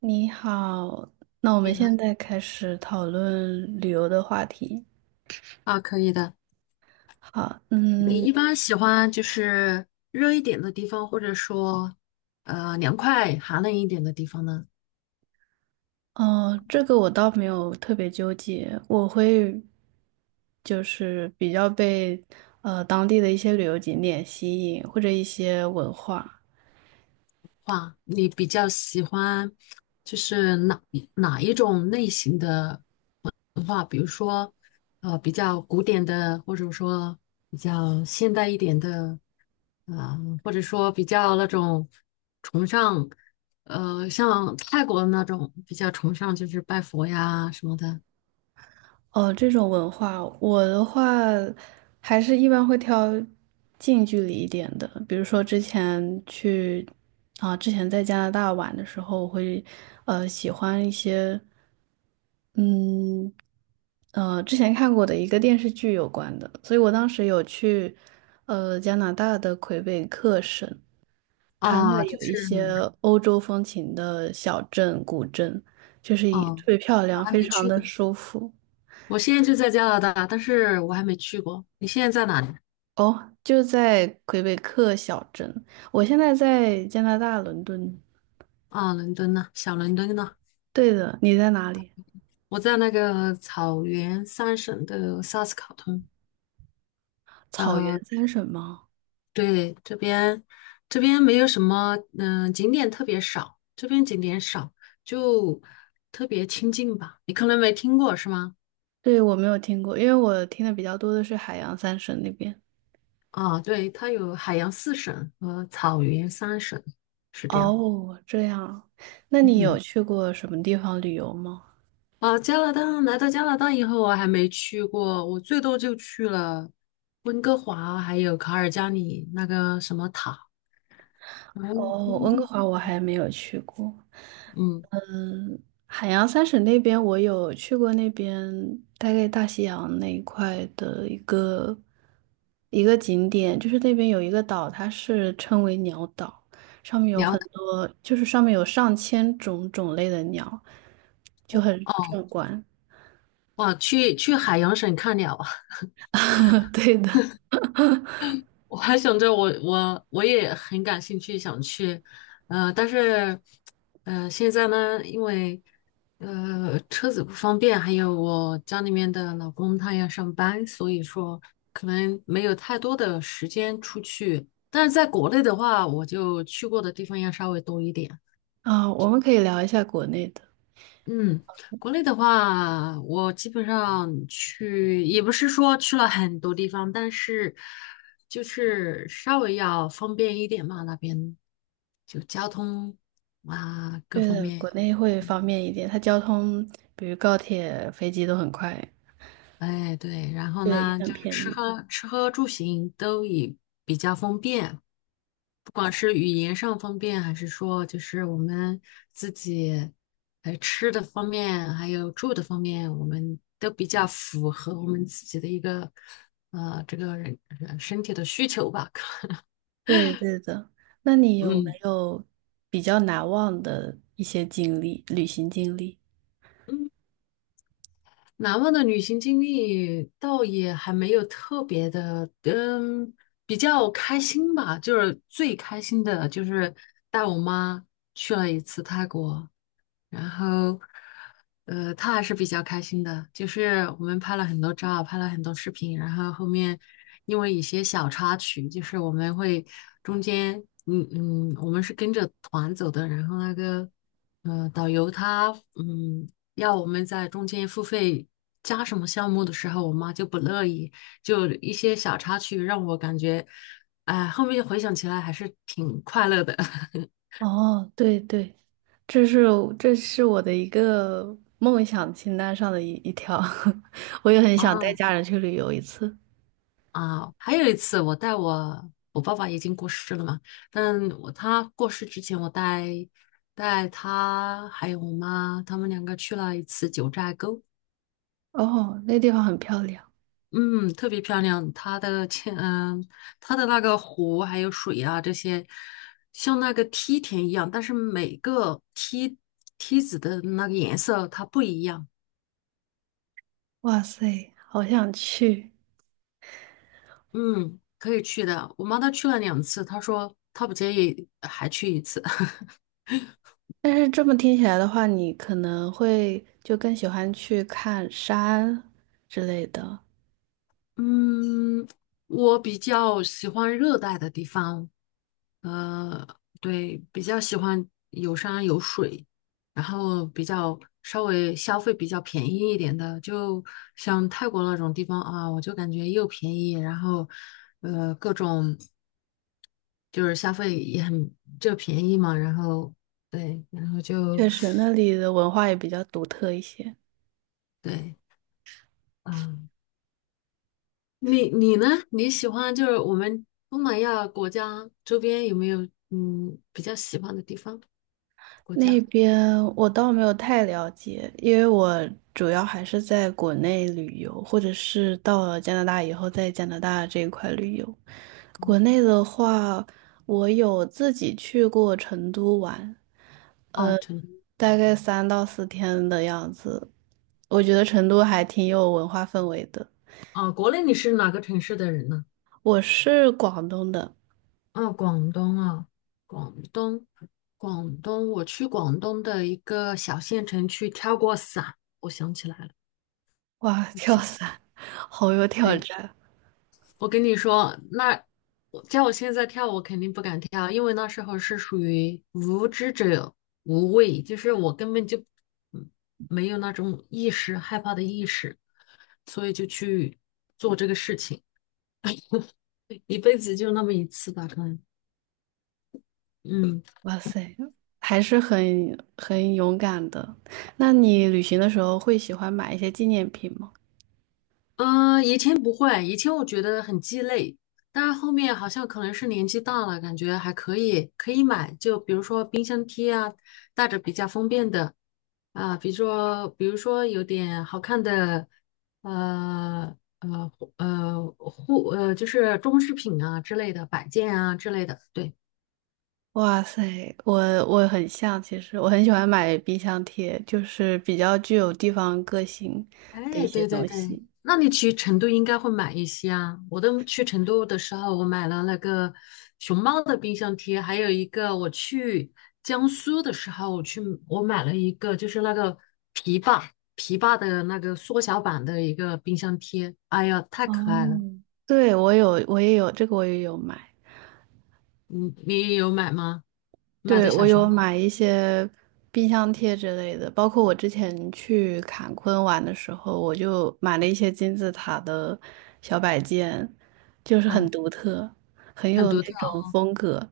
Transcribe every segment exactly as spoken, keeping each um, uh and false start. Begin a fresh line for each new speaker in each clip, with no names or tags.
你好，那我们
你好，
现在开始讨论旅游的话题。
啊，可以的。
好，
你
嗯，
一般喜欢就是热一点的地方，或者说呃凉快、寒冷一点的地方的
哦，这个我倒没有特别纠结，我会就是比较被呃当地的一些旅游景点吸引，或者一些文化。
话，你比较喜欢就是哪哪一种类型的文化？比如说呃比较古典的，或者说比较现代一点的，啊、或者说比较那种崇尚呃像泰国的那种比较崇尚就是拜佛呀什么的。
哦，这种文化，我的话还是一般会挑近距离一点的，比如说之前去啊，之前在加拿大玩的时候，我会呃喜欢一些。嗯，呃，之前看过的一个电视剧有关的，所以我当时有去，呃，加拿大的魁北克省，它那
啊，
里
就
有
是
一些欧洲风情的小镇、古镇，就是一
哦，
特别漂
我
亮，
还
非
没
常
去
的
过。
舒服。
我现在就在加拿大，但是我还没去过。你现在在哪里？
哦，就在魁北克小镇，我现在在加拿大伦敦。
啊，伦敦呢？小伦敦呢？
对的，你在哪里？
我在那个草原三省的萨斯卡通。
草
呃，
原三省吗？
对，这边这边没有什么，嗯、景点特别少，这边景点少，就特别清静吧。你可能没听过是吗？
对，我没有听过，因为我听的比较多的是海洋三省那边。
啊，对，它有海洋四省和草原三省，是这样。
哦，这样，那你有
嗯。
去过什么地方旅游吗？
啊，加拿大来到加拿大以后，我还没去过，我最多就去了温哥华，还有卡尔加里那个什么塔，嗯
哦，温哥
嗯，
华我还没有去过。
嗯，
嗯，海洋三省那边我有去过，那边大概大西洋那一块的一个一个景点，就是那边有一个岛，它是称为鸟岛，上面有
辽
很
塔
多，就是上面有上千种种类的鸟，就很
哦，
壮观。
哇，去去海洋省看鸟啊，
对的，
我还想着我我我也很感兴趣，想去，呃，但是，呃，现在呢，因为呃车子不方便，还有我家里面的老公他要上班，所以说可能没有太多的时间出去。但是在国内的话，我就去过的地方要稍微多一点。
啊，我们可以聊一下国内的。
嗯，国内的话，我基本上去，也不是说去了很多地方，但是就是稍微要方便一点嘛，那边就交通啊各
对
方
的，
面。
国内会方便一点，它交通，比如高铁、飞机都很快，
哎，对，然后
对，也
呢，
很
就是
便
吃
宜。
喝吃喝住行都以比较方便，不管是语言上方便，还是说就是我们自己，呃，吃的方面，还有住的方面，我们都比较符合我们自己的一个，呃，这个人人身体的需求吧。
对对的，那你有没
嗯
有比较难忘的一些经历，旅行经历？
嗯难忘的旅行经历倒也还没有特别的，嗯，比较开心吧。就是最开心的就是带我妈去了一次泰国，然后，呃，他还是比较开心的，就是我们拍了很多照，拍了很多视频，然后后面因为一些小插曲，就是我们会中间，嗯嗯，我们是跟着团走的，然后那个，呃，导游他，嗯，要我们在中间付费加什么项目的时候，我妈就不乐意，就一些小插曲让我感觉，哎、后面回想起来还是挺快乐的。
哦，对对，这是这是我的一个梦想清单上的一一条，我也很想带
啊，
家人去旅游一次。
啊，还有一次，我带我我爸爸已经过世了嘛，但我他过世之前，我带带他还有我妈，他们两个去了一次九寨沟，
哦，那地方很漂亮，
嗯，特别漂亮。它的天，嗯，它的那个湖还有水啊，这些像那个梯田一样，但是每个梯梯子的那个颜色它不一样。
哇塞，好想去。
嗯，可以去的。我妈她去了两次，她说她不介意还去一次。
但是这么听起来的话，你可能会就更喜欢去看山之类的。
嗯，我比较喜欢热带的地方，呃，对，比较喜欢有山有水，然后比较稍微消费比较便宜一点的，就像泰国那种地方啊，我就感觉又便宜，然后呃，各种就是消费也很就便宜嘛，然后对，然后就
确实，那里的文化也比较独特一些。
对，啊、你你呢？你喜欢就是我们东南亚国家周边有没有嗯比较喜欢的地方、国
那
家
边我倒没有太了解，因为我主要还是在国内旅游，或者是到了加拿大以后，在加拿大这一块旅游。国内的话，我有自己去过成都玩，
啊、
呃，
城
大概三到四天的样子。我觉得成都还挺有文化氛围的。
啊？国内你是哪个城市的人呢？
我是广东的，
啊，广东啊，广东，广东，我去广东的一个小县城去跳过伞，我想起来了，
哇，
一个
跳
小县，
伞好有挑
对，
战，
我跟你说，那我叫我现在跳，我肯定不敢跳，因为那时候是属于无知者无畏，就是我根本就嗯没有那种意识，害怕的意识，所以就去做这个事情，一辈子就那么一次吧，可能，嗯。
哇塞，还是很很勇敢的。那你旅行的时候会喜欢买一些纪念品吗？
嗯，呃以前不会，以前我觉得很鸡肋，但是后面好像可能是年纪大了，感觉还可以，可以买。就比如说冰箱贴啊，带着比较方便的啊，比如说比如说有点好看的，呃呃呃护呃就是装饰品啊之类的摆件啊之类的，对。
哇塞，我我很像，其实我很喜欢买冰箱贴，就是比较具有地方个性的一
哎，
些
对对
东
对，
西。
那你去成都应该会买一些啊。我都去成都的时候，我买了那个熊猫的冰箱贴，还有一个我去江苏的时候，我去我买了一个，就是那个琵琶琵琶的那个缩小版的一个冰箱贴。哎呀，太
哦，
可爱了！
对，我有，我也有，这个我也有买。
你你有买吗？买的
对，
小
我
熊
有
猫
买一些冰箱贴之类的，包括我之前去坎昆玩的时候，我就买了一些金字塔的小摆件，就是很
啊，
独特，很
很
有
独
那
特
种
啊。
风格。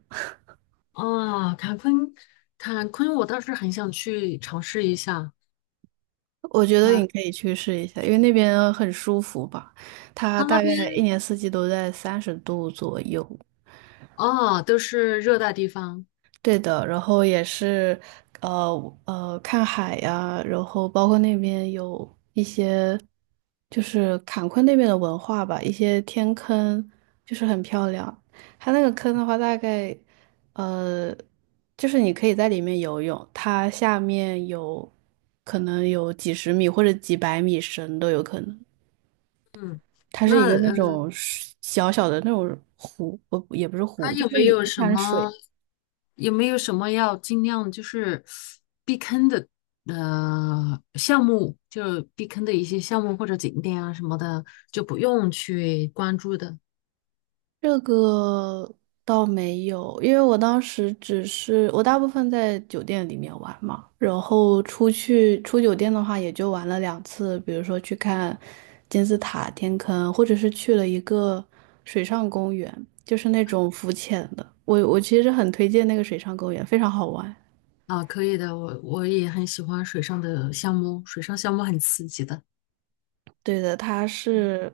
哦，啊坎昆，坎昆，我倒是很想去尝试一下。
我觉得
呃，
你可以去试一下，因为那边很舒服吧，它
他那
大
边。
概一年四季都在三十度左右。
哦，都是热带地方。
对的，然后也是，呃呃，看海呀，然后包括那边有一些，就是坎昆那边的文化吧，一些天坑，就是很漂亮。它那个坑的话，大概，呃，就是你可以在里面游泳，它下面有可能有几十米或者几百米深都有可能。
嗯，
它是一
那
个那
呃，
种水小小的那种湖，不，也不是
还
湖，就
有
是
没有
一
什
滩
么
水。
有没有什么要尽量就是避坑的呃项目，就是避坑的一些项目或者景点啊什么的，就不用去关注的。
这个倒没有，因为我当时只是我大部分在酒店里面玩嘛，然后出去出酒店的话，也就玩了两次，比如说去看金字塔、天坑，或者是去了一个水上公园，就是那种浮潜的。我我其实很推荐那个水上公园，非常好玩。
啊，可以的。我我也很喜欢水上的项目，水上项目很刺激的。
对的，它是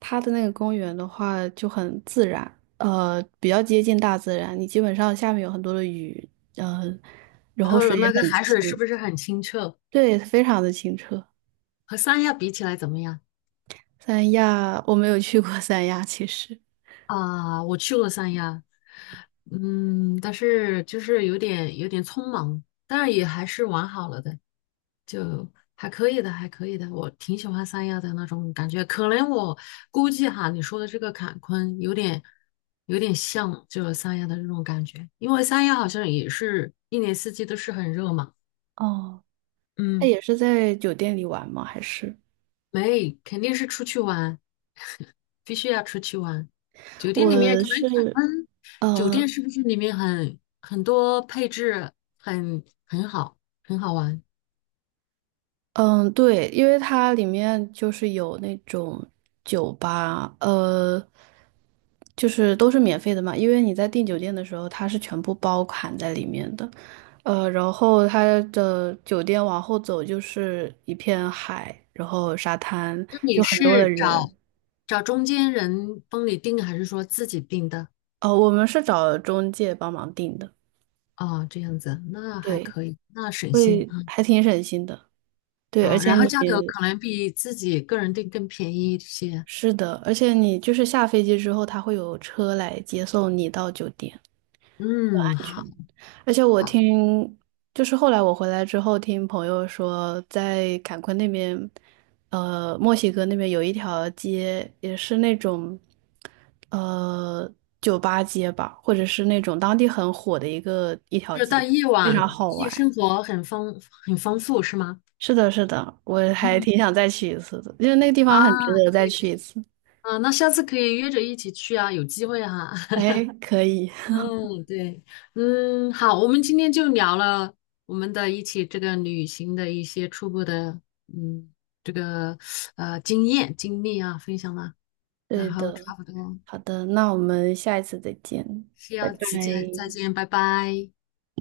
它的那个公园的话就很自然，呃，比较接近大自然。你基本上下面有很多的雨，嗯、然
然
后
后
水也
那个
很
海水是
清，
不是很清澈？
对，非常的清澈。
和三亚比起来怎么样？
三亚我没有去过三亚，其实。
啊，我去过三亚，嗯，但是就是有点有点匆忙，但是也还是玩好了的，还可以的，还可以的，我挺喜欢三亚的那种感觉。可能我估计哈，你说的这个坎昆有点有点像就是三亚的这种感觉，因为三亚好像也是一年四季都是很热嘛。
哦，那
嗯，
也是在酒店里玩吗？还是
没，肯定是出去玩。必须要出去玩。酒店里面
我
可能
是
感恩，酒店
嗯
是不是里面很很多配置很很好，很好玩？
嗯，对，因为它里面就是有那种酒吧，呃。就是都是免费的嘛，因为你在订酒店的时候，它是全部包含在里面的。呃，然后它的酒店往后走就是一片海，然后沙滩，
那你
就很多的
是
人。
找找中间人帮你订，还是说自己订的？
哦，我们是找中介帮忙订的，
啊？这样子，那还
对，
可以，那省心
会
啊。
还挺省心的。对，而
哦
且
然后
你
价格可能比自己个人订更便宜一些。
是的，而且你就是下飞机之后，他会有车来接送你到酒店。
嗯，好
而且我
好，
听，就是后来我回来之后，听朋友说，在坎昆那边，呃，墨西哥那边有一条街，也是那种，呃，酒吧街吧，或者是那种当地很火的一个一条
就是到
街，
夜
非
晚，
常好
夜
玩。
生活很丰很丰富，是吗？
是的，是的，我还
嗯
挺想再去一次的，因为那个地
啊，
方很值
可
得再
以。
去一次。
啊，那下次可以约着一起去啊，有机会哈、
哎，可以，
嗯，对，嗯，好，我们今天就聊了我们的一起这个旅行的一些初步的，嗯，这个呃经验经历啊，分享了，然
对
后
的，
差不多，
好的，那我们下一次再见，
是
拜。
要此见再见，拜拜。